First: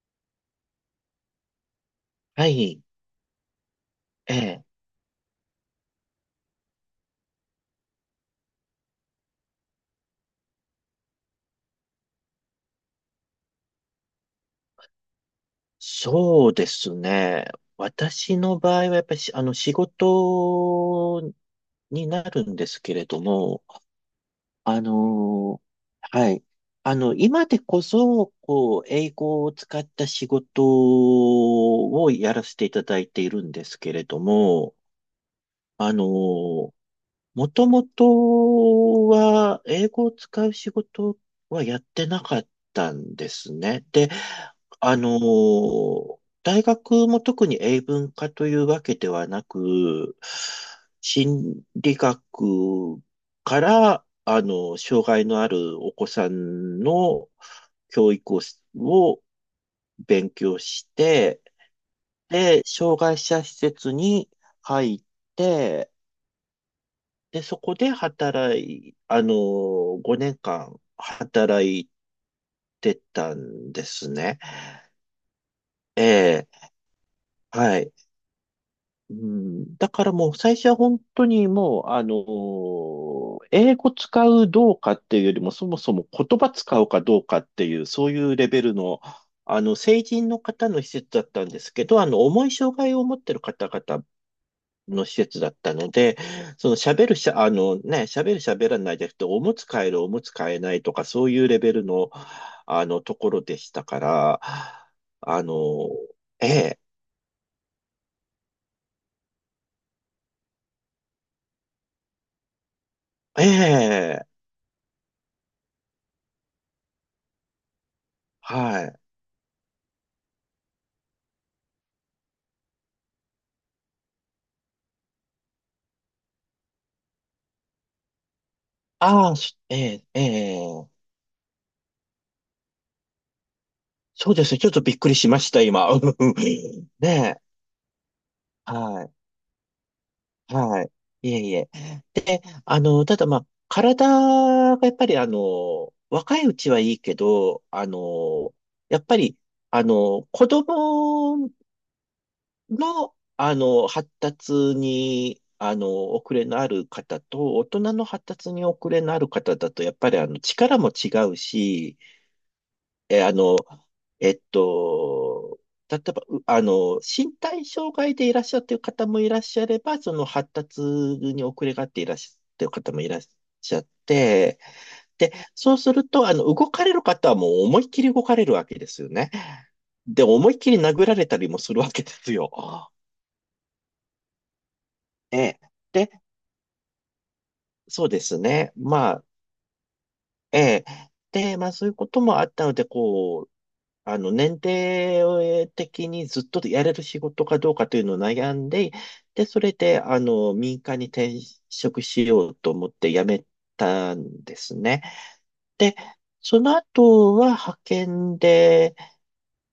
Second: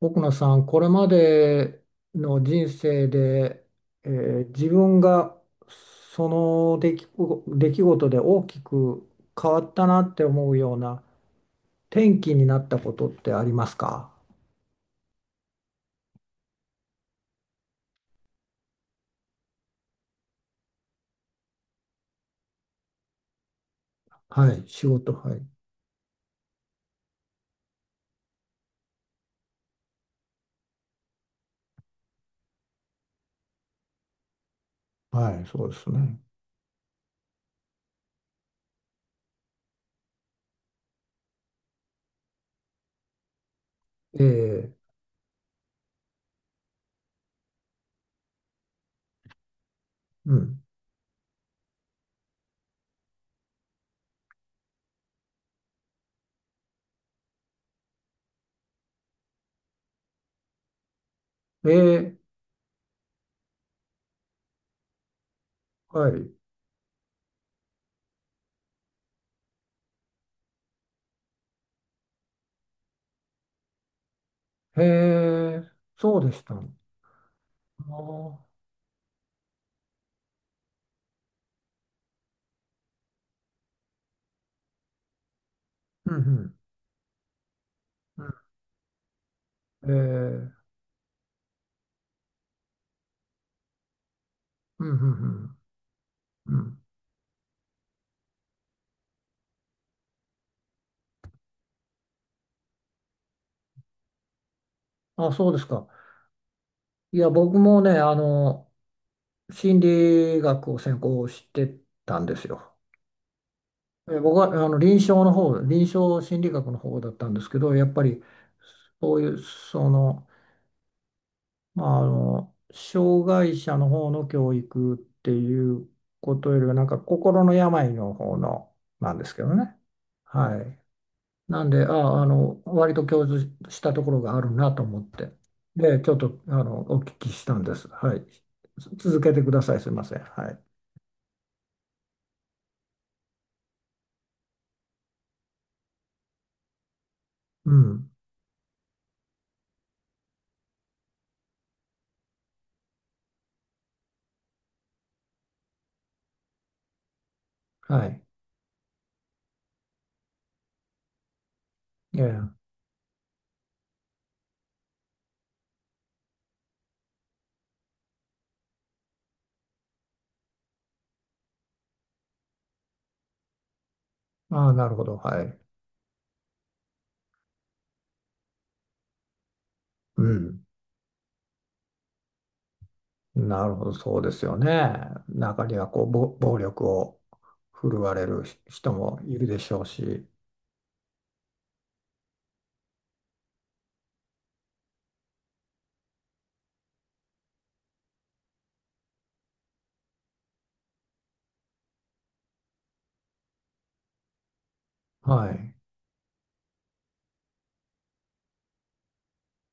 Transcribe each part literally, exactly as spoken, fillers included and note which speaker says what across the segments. Speaker 1: 奥野さん、これまでの
Speaker 2: は
Speaker 1: 人
Speaker 2: い、
Speaker 1: 生で、え
Speaker 2: え
Speaker 1: ー
Speaker 2: え、
Speaker 1: 自分がその出来ご、出来事で大きく変わったなって思うような転機になったことってありますか？
Speaker 2: そうですね。私の場合はやっぱりしあの仕事になるんですけれども、
Speaker 1: はい、
Speaker 2: あ
Speaker 1: 仕事、はい。
Speaker 2: の、はい、あの、今でこそ、こう、英語を使った仕事をやらせていただいているんですけれども、
Speaker 1: はい、そうです
Speaker 2: あ
Speaker 1: ね。
Speaker 2: の、もともとは、英語を使う仕事はやってなかったんですね。で、
Speaker 1: えー、
Speaker 2: あのー、大学も特に英文科というわけではなく、
Speaker 1: うん。
Speaker 2: 心理学から、あの、障害のあるお子さんの教育をしを勉強して、
Speaker 1: えー、
Speaker 2: で、障害者施設に入って、
Speaker 1: はい。
Speaker 2: で、そこで働い、あの、ごねんかん働いてたんですね。
Speaker 1: えー、
Speaker 2: え
Speaker 1: そうでした。あ
Speaker 2: え、はい。
Speaker 1: ー、
Speaker 2: うん、だからもう最初は本当にもう、あの、英語使うどうかっていうよりも、そもそも
Speaker 1: うん、う
Speaker 2: 言葉
Speaker 1: ん。
Speaker 2: 使うかどうかっていう、そうい
Speaker 1: うん、
Speaker 2: うレベルの、あの、
Speaker 1: え
Speaker 2: 成人の
Speaker 1: ー
Speaker 2: 方の施設だったんですけど、あの、重い障害を持ってる方々
Speaker 1: うん、う
Speaker 2: の施設だっ
Speaker 1: ん、
Speaker 2: たので、
Speaker 1: うん。う
Speaker 2: その
Speaker 1: ん。
Speaker 2: 喋るしゃ、あのね、喋る喋らないじゃなくて、おむつ替える、おむつ替えないとか、そういうレベルの、あの、ところでしたから、
Speaker 1: あ、
Speaker 2: あ
Speaker 1: そうです
Speaker 2: の、
Speaker 1: か。
Speaker 2: ええ、
Speaker 1: いや、僕もね、あの、心理学を専攻してたんですよ。
Speaker 2: え
Speaker 1: え
Speaker 2: え、
Speaker 1: 僕はあの臨床の方、臨床心理学の方だったんですけど、やっぱり
Speaker 2: はい。
Speaker 1: そういう、その、まあ、あの、障害者の方の教育っていうことよりは、なんか心の病の方の、なんで
Speaker 2: あ
Speaker 1: す
Speaker 2: あ、
Speaker 1: けど
Speaker 2: しえ
Speaker 1: ね。
Speaker 2: え、え
Speaker 1: はい。
Speaker 2: え、
Speaker 1: なんで、ああ、あの、割と共通したところ
Speaker 2: そう
Speaker 1: があ
Speaker 2: で
Speaker 1: る
Speaker 2: すね。ちょっ
Speaker 1: な
Speaker 2: と
Speaker 1: と
Speaker 2: びっ
Speaker 1: 思っ
Speaker 2: くりし
Speaker 1: て。
Speaker 2: ました、今。
Speaker 1: で、ちょっと、あの、お
Speaker 2: ね
Speaker 1: 聞き
Speaker 2: え、
Speaker 1: したんです。はい。
Speaker 2: は
Speaker 1: つ
Speaker 2: い。
Speaker 1: 続けてください。すいません。はい。
Speaker 2: はい。いえいえ。で、あの、ただまあ、体がやっぱりあの、若いうちはいいけど、
Speaker 1: う
Speaker 2: あ
Speaker 1: ん。
Speaker 2: の、やっぱり、あの、子供の、あの、発達に、あの、遅れのある方と、大人の
Speaker 1: はい。
Speaker 2: 発達に遅れのある方だと、やっぱりあの、力も違うし、
Speaker 1: ええ。
Speaker 2: え、あの、えっと、例えば、うあの、身体障害でいらっしゃってる方もいらっしゃれば、その発達に遅れがあっていらっしゃってる方もいらっしゃって、
Speaker 1: ああ、なるほど。
Speaker 2: で、
Speaker 1: はい。
Speaker 2: そうすると、あの、動かれる方はもう思いっきり動かれるわけですよね。で、
Speaker 1: う
Speaker 2: 思いっ
Speaker 1: ん。
Speaker 2: きり殴られたりもするわけですよ。
Speaker 1: なるほど。そうですよね。
Speaker 2: ええ。
Speaker 1: 中には、こう、
Speaker 2: で、
Speaker 1: ぼ暴力を振る
Speaker 2: そう
Speaker 1: わ
Speaker 2: で
Speaker 1: れ
Speaker 2: す
Speaker 1: るひ
Speaker 2: ね。
Speaker 1: 人
Speaker 2: ま
Speaker 1: も
Speaker 2: あ、
Speaker 1: いるでしょうし。
Speaker 2: ええ。で、まあそういうこともあったので、こう、あの、年齢的にずっとやれる仕事かどうかというのを悩んで、で、それで、あの、民間に転職しようと思って辞めたんですね。
Speaker 1: はい。
Speaker 2: で、その後は派遣で、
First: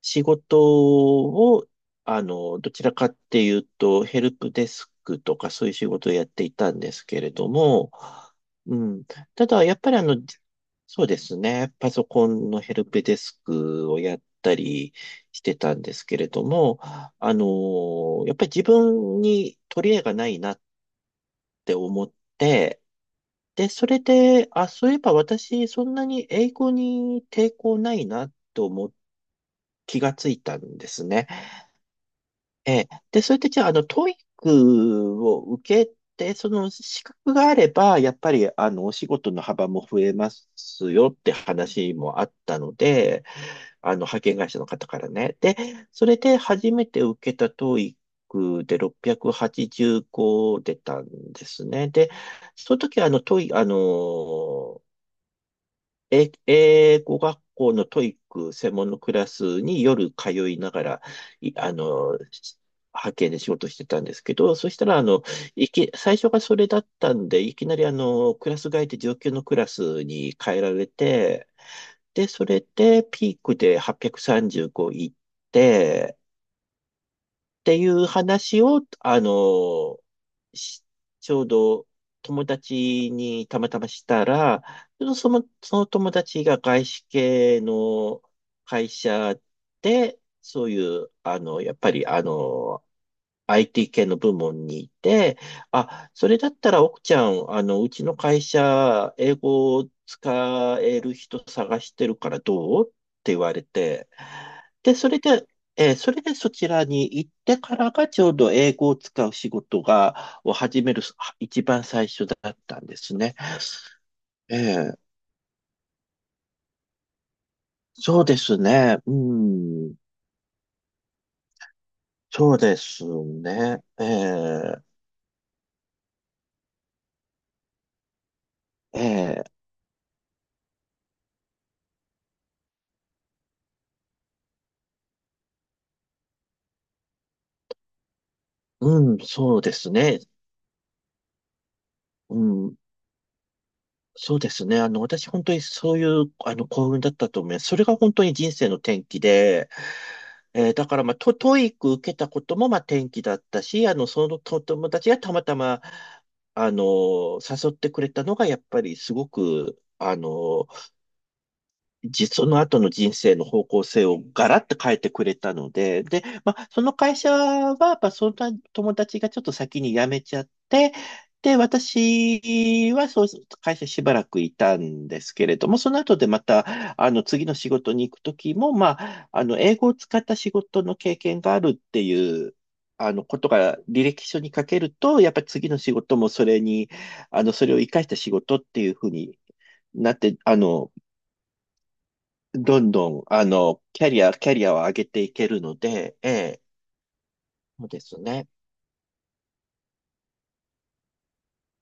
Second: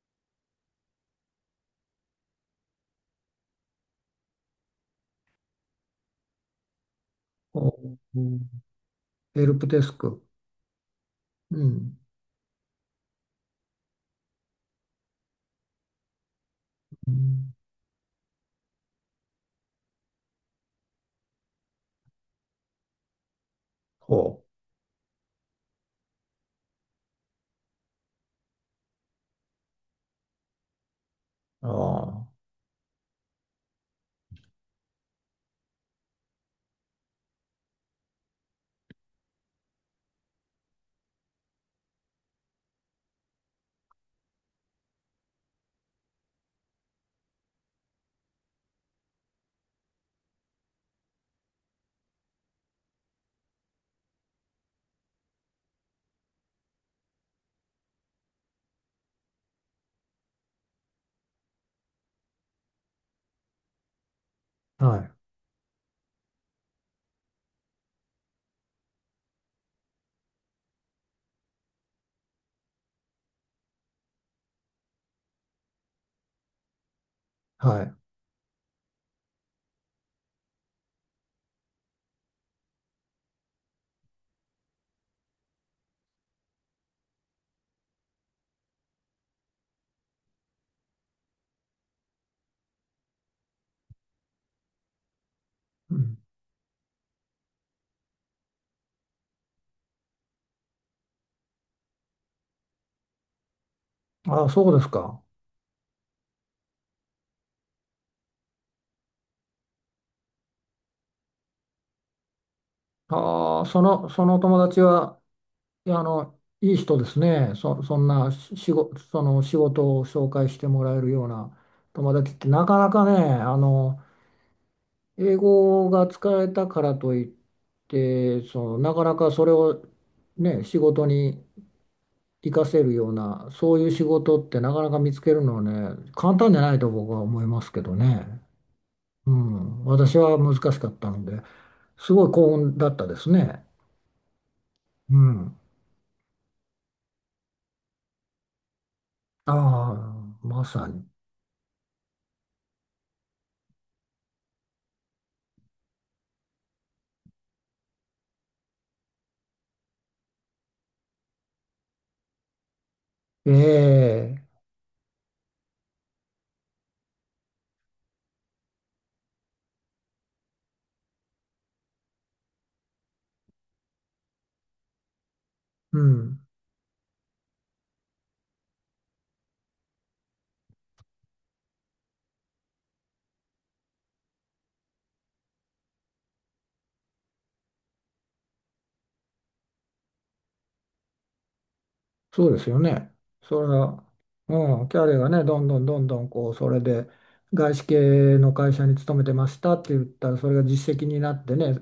Speaker 2: 仕事を、あの、どちらかっていうと、ヘルプデスクとかそういう仕事をやっていたんですけれど
Speaker 1: お、
Speaker 2: も、
Speaker 1: うん、
Speaker 2: うん。
Speaker 1: ヘ
Speaker 2: た
Speaker 1: ル
Speaker 2: だ、
Speaker 1: プ
Speaker 2: やっ
Speaker 1: デ
Speaker 2: ぱ
Speaker 1: ス
Speaker 2: りあの、
Speaker 1: ク。
Speaker 2: そうです
Speaker 1: う
Speaker 2: ね。パ
Speaker 1: ん。
Speaker 2: ソコンのヘルプデスクをやったりしてたんですけれども、
Speaker 1: う
Speaker 2: あ
Speaker 1: ん、
Speaker 2: の、やっぱり自分に取り柄がないなって思って、で、それ
Speaker 1: ほ
Speaker 2: で、あ、そういえば私、そんなに英語に抵抗ないなと思って気がついたんですね。
Speaker 1: う。あ
Speaker 2: ええ。で、それでじゃあ、あの、トイックを受けて、その資格があれば、やっぱり、あの、お仕事の幅も増えますよって話もあったので、あの、派遣会社の方からね。で、それで初めて受けたトイックでろっぴゃくはちじゅうご出たんですね。で、その時、あの、トイ、あの、え、英語学校のトイック専門のクラスに夜通いながら、いあの、し派遣で仕事してたんですけど、そし
Speaker 1: あ。
Speaker 2: た
Speaker 1: は
Speaker 2: ら、あ
Speaker 1: い。
Speaker 2: の、いき、最初がそれだったんで、いきなりあの、クラス替えて上級のクラスに変えられて、で、それでピークではっぴゃくさんじゅうご行って、って
Speaker 1: は
Speaker 2: い
Speaker 1: い。
Speaker 2: う話を、あの、しちょうど友達にたまたましたら、その、その友達が外資系の会社で、そういう、あの、やっぱり、あの、アイティー 系の部門にいて、
Speaker 1: う
Speaker 2: あ、
Speaker 1: ん。
Speaker 2: それだったら奥ちゃん、あの、うちの会社、英語を使える人探してるからどうって言われて、
Speaker 1: ああ、そうです
Speaker 2: で、それ
Speaker 1: か。
Speaker 2: で、えーそれでそちらに行ってからがちょうど英語を使う仕事が、を始めるは一番最初だったんですね。
Speaker 1: ああ、その、その
Speaker 2: え
Speaker 1: 友達
Speaker 2: え、
Speaker 1: は、いやあの、いい人ですね。そ、そん
Speaker 2: そう
Speaker 1: な
Speaker 2: で
Speaker 1: し
Speaker 2: す
Speaker 1: 仕
Speaker 2: ね。
Speaker 1: 事、
Speaker 2: う
Speaker 1: その仕
Speaker 2: ん、
Speaker 1: 事を紹介してもらえるような友達って
Speaker 2: そう
Speaker 1: な
Speaker 2: で
Speaker 1: かな
Speaker 2: す
Speaker 1: かね、あ
Speaker 2: ね。
Speaker 1: の、
Speaker 2: ええ、
Speaker 1: 英語が使えたからといって、その、な
Speaker 2: え
Speaker 1: かなかそ
Speaker 2: え、
Speaker 1: れをね、仕事に活かせるような、そういう仕事ってなかなか見つけるのはね、簡単じゃないと僕は思いますけどね。
Speaker 2: うん、
Speaker 1: う
Speaker 2: そうで
Speaker 1: ん、
Speaker 2: す
Speaker 1: 私
Speaker 2: ね。
Speaker 1: は難しかったので、すごい
Speaker 2: う
Speaker 1: 幸運
Speaker 2: ん
Speaker 1: だったですね。
Speaker 2: そうですね。あの、
Speaker 1: う
Speaker 2: 私本当
Speaker 1: ん。
Speaker 2: にそういう、あの、幸運だったと思います。それが本当に人生の転機
Speaker 1: あ
Speaker 2: で、
Speaker 1: あ、ま
Speaker 2: えーだ
Speaker 1: さ
Speaker 2: か
Speaker 1: に。
Speaker 2: らまあ、ト、トイック受けたこともまあ転機だったし、あの、そのと友達がたまたま、あの、誘ってくれたのが、やっぱりすごく、あの、じ、その後の人生の
Speaker 1: え
Speaker 2: 方向性を
Speaker 1: え、
Speaker 2: ガラッと変えてくれたので、で、まあ、その会社は、やっぱそんな友達がちょっと先に辞めちゃって、で、私はそう、会社しばらくいたんですけれども、そ
Speaker 1: う
Speaker 2: の後で
Speaker 1: ん、
Speaker 2: また、あの、次の仕事に行くときも、まあ、あの、英語を使った仕事の経験があるっていう、あの、ことが履歴書に書けると、やっぱり次の仕事もそれに、あの、それを活かした仕事っていうふうになって、あの、
Speaker 1: そうですよ
Speaker 2: どんど
Speaker 1: ね。
Speaker 2: ん、あ
Speaker 1: それ
Speaker 2: の、キ
Speaker 1: は、
Speaker 2: ャリア、キャリアを
Speaker 1: うん、
Speaker 2: 上
Speaker 1: キ
Speaker 2: げ
Speaker 1: ャリア
Speaker 2: て
Speaker 1: が
Speaker 2: い
Speaker 1: ね、
Speaker 2: け
Speaker 1: ど
Speaker 2: る
Speaker 1: ん
Speaker 2: の
Speaker 1: どんどん
Speaker 2: で、
Speaker 1: どん、
Speaker 2: え
Speaker 1: こう、
Speaker 2: え、
Speaker 1: それで、外資
Speaker 2: そうです
Speaker 1: 系
Speaker 2: ね。
Speaker 1: の会社に勤めてましたって言ったら、それが実績になってね、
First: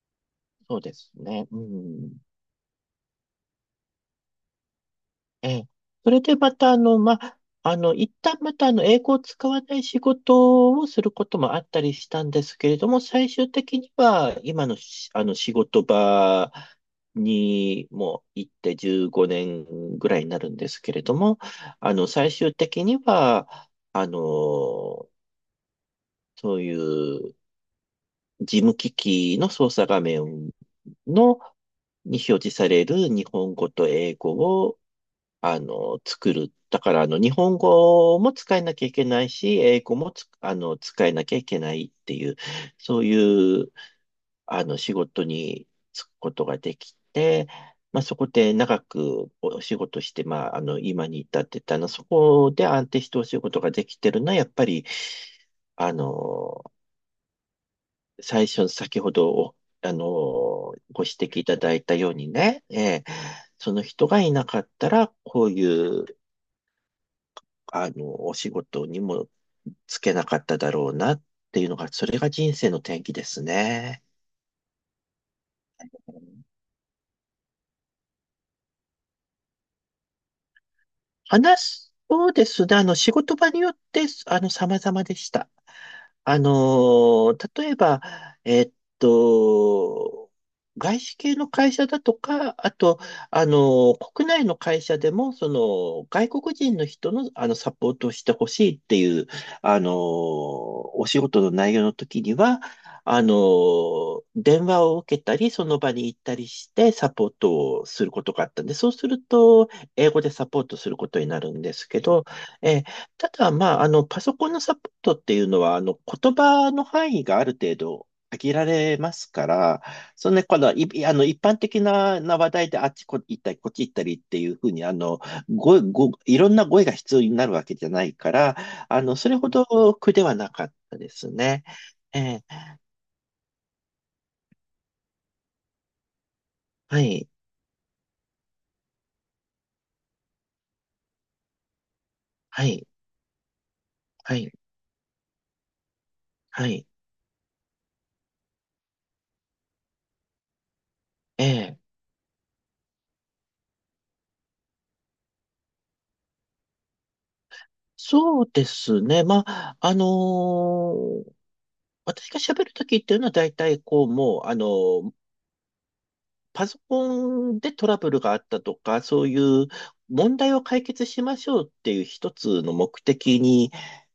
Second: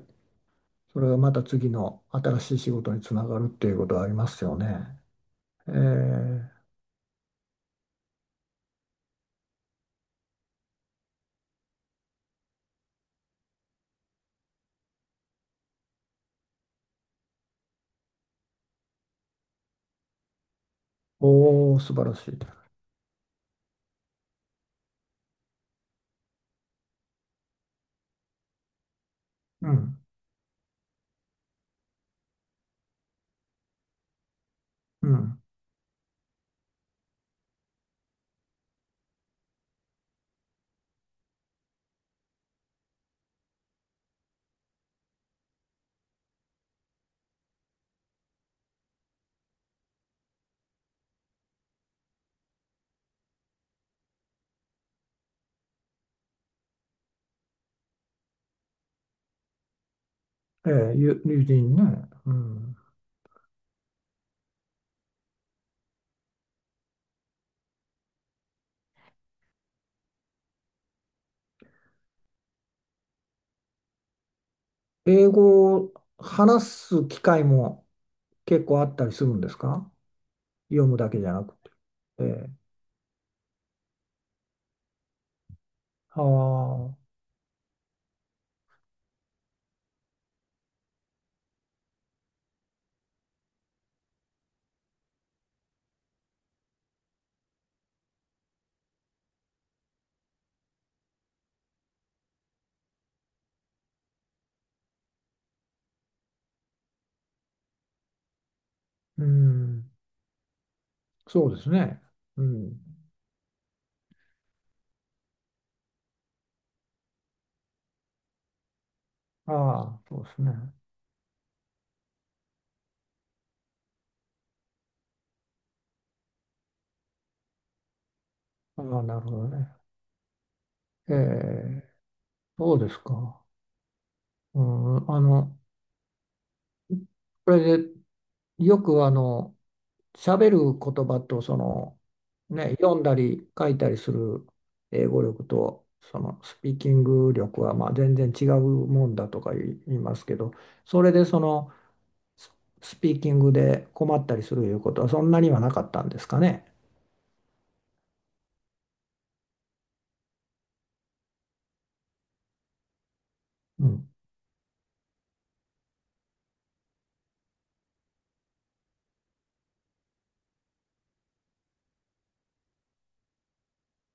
Speaker 2: そうで
Speaker 1: それ
Speaker 2: す
Speaker 1: がまた
Speaker 2: ね。う
Speaker 1: 次の
Speaker 2: ん。
Speaker 1: 新しい仕事につながるっていうことはありますよね。
Speaker 2: ええ。
Speaker 1: え
Speaker 2: それで
Speaker 1: え、
Speaker 2: また、あの、ま、あの、一旦また、あの、英語を使わない仕事をすることもあったりしたんですけれども、最終的には、今のし、あの、仕事場にも行ってじゅうごねんぐらいになるんですけれども、
Speaker 1: おお、素
Speaker 2: あの、
Speaker 1: 晴らし
Speaker 2: 最
Speaker 1: い。
Speaker 2: 終的には、あの、そういう事務機器の
Speaker 1: う
Speaker 2: 操作
Speaker 1: ん、
Speaker 2: 画面の、に表示される日本語と英語を、
Speaker 1: うん、
Speaker 2: あの、作る。だから、あの、日本語も使えなきゃいけないし、英語もつ、あの、使えなきゃいけないっていう、そういう、あの、仕事に就くことができて、まあ、そこで長くお仕事して、まあ、あの、今に至ってたの、そこで安定してお仕事ができてるのは、やっぱり、あの、最初、先ほどお、あのー、
Speaker 1: ええ、
Speaker 2: ご指
Speaker 1: 友
Speaker 2: 摘
Speaker 1: 友
Speaker 2: いただ
Speaker 1: 人ね、
Speaker 2: いたように
Speaker 1: う
Speaker 2: ね、
Speaker 1: ん。
Speaker 2: えーその人がいなかったら、こういう、あの、お仕事にもつけなかっただろうなっていうのが、それが人生の転機ですね。
Speaker 1: 英語を話す機会も結構あったりするんですか？読むだけじゃなく
Speaker 2: 話
Speaker 1: て。
Speaker 2: す、
Speaker 1: え
Speaker 2: そうで
Speaker 1: え、
Speaker 2: すね。あの、仕事場によって、あの、様々でした。
Speaker 1: は
Speaker 2: あの
Speaker 1: あ、
Speaker 2: ー、例えば、えっと、外資系の会社だとか、あと、あのー、国内の会社でも、その、外国人の人の、あの、サポートをしてほしいっていう、あのー、お仕事の内容の時には、あのー、電話を受けたり、その場に行ったりして、サポートをすることがあったんで、そうする
Speaker 1: う
Speaker 2: と、
Speaker 1: ん、
Speaker 2: 英語でサポートすることにな
Speaker 1: そ
Speaker 2: る
Speaker 1: うで
Speaker 2: ん
Speaker 1: す
Speaker 2: ですけ
Speaker 1: ね。
Speaker 2: ど、
Speaker 1: う
Speaker 2: え
Speaker 1: ん。
Speaker 2: ーただ、まあ、あの、パソコンのサポートっていうのは、あの、言葉の範囲がある程度限られますか
Speaker 1: あ
Speaker 2: ら、
Speaker 1: あ、そうで
Speaker 2: その
Speaker 1: す
Speaker 2: ね、
Speaker 1: ね。
Speaker 2: この、い、あの、一般的な、な話題であっちこ行ったり、こっち行ったりっていうふうに、あの、語彙、語彙、いろんな語彙が必要になるわけじゃないから、
Speaker 1: ああ、
Speaker 2: あ
Speaker 1: な
Speaker 2: の、
Speaker 1: る
Speaker 2: そ
Speaker 1: ほ
Speaker 2: れ
Speaker 1: ど
Speaker 2: ほ
Speaker 1: ね。
Speaker 2: ど苦ではなかったで
Speaker 1: え
Speaker 2: すね。
Speaker 1: え、
Speaker 2: えー
Speaker 1: そうですか。うん、あの、
Speaker 2: はい、
Speaker 1: これでよくあの、喋る言葉と、その、
Speaker 2: は
Speaker 1: ね、
Speaker 2: い、
Speaker 1: 読んだり書いたりす
Speaker 2: は
Speaker 1: る
Speaker 2: い、
Speaker 1: 英語力と、そのス
Speaker 2: は
Speaker 1: ピー
Speaker 2: い。
Speaker 1: キング力はまあ全然違うもんだとか言い言いますけど、それでそ
Speaker 2: え
Speaker 1: の、
Speaker 2: え
Speaker 1: ススピーキングで困ったりするいうことはそんなにはなかったんですかね。
Speaker 2: そうですね。まあ、あのー私が喋るときっていうのは大体
Speaker 1: う
Speaker 2: こう
Speaker 1: ん、
Speaker 2: もう、あの、パソコンでトラブルがあったとか、そういう問題を解決しましょうっていう一つの目的に、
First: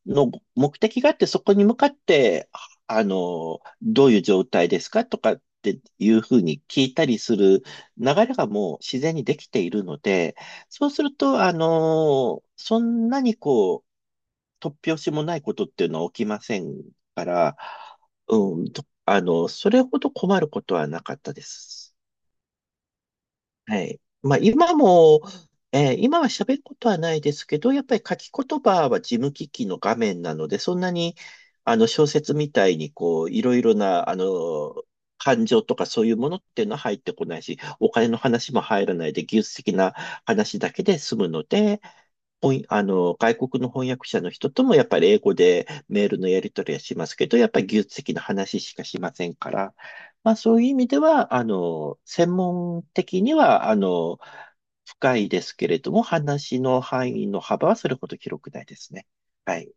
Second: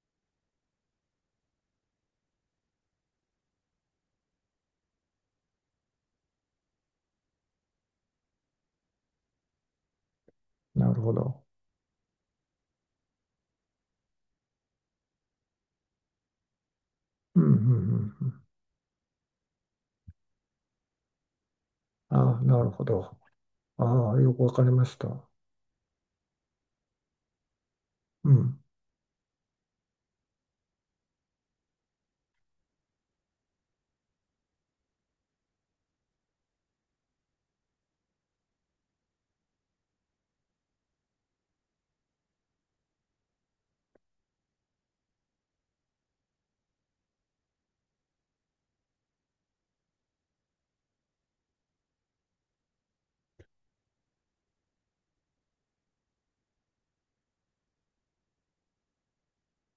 Speaker 2: の目的があって、そこに向かって、あの、どういう状態ですかとかっていうふうに聞いたりする流れがもう自然にできているので、
Speaker 1: な
Speaker 2: そう
Speaker 1: る
Speaker 2: す
Speaker 1: ほ
Speaker 2: ると、
Speaker 1: ど。
Speaker 2: あの、そんなにこう、突拍子もないことっていうのは起きませんか
Speaker 1: うん、うん、う
Speaker 2: ら、
Speaker 1: ん。うん。
Speaker 2: うん、とあの、それほど困ることはなかったです。
Speaker 1: ああ、なるほど。
Speaker 2: はい。
Speaker 1: ああ、よ
Speaker 2: まあ、
Speaker 1: くわかり
Speaker 2: 今
Speaker 1: ました。
Speaker 2: も、えー今は喋ることはないですけど、やっぱり書
Speaker 1: う
Speaker 2: き
Speaker 1: ん。
Speaker 2: 言葉は事務機器の画面なので、そんなに、あの、小説みたいに、こう、いろいろな、あの、感情とかそういうものっていうのは入ってこないし、お金の話も入らないで、技術的な話だけで済むので、ほんあの、外国の翻訳者の人ともやっぱり英語でメールのやり取りはしますけど、やっぱり技術的な話しかしませんから、まあ、そういう意味では、あの、専門的には、あの、深いですけれども、話の範囲の幅はそれほど広くないですね。はい。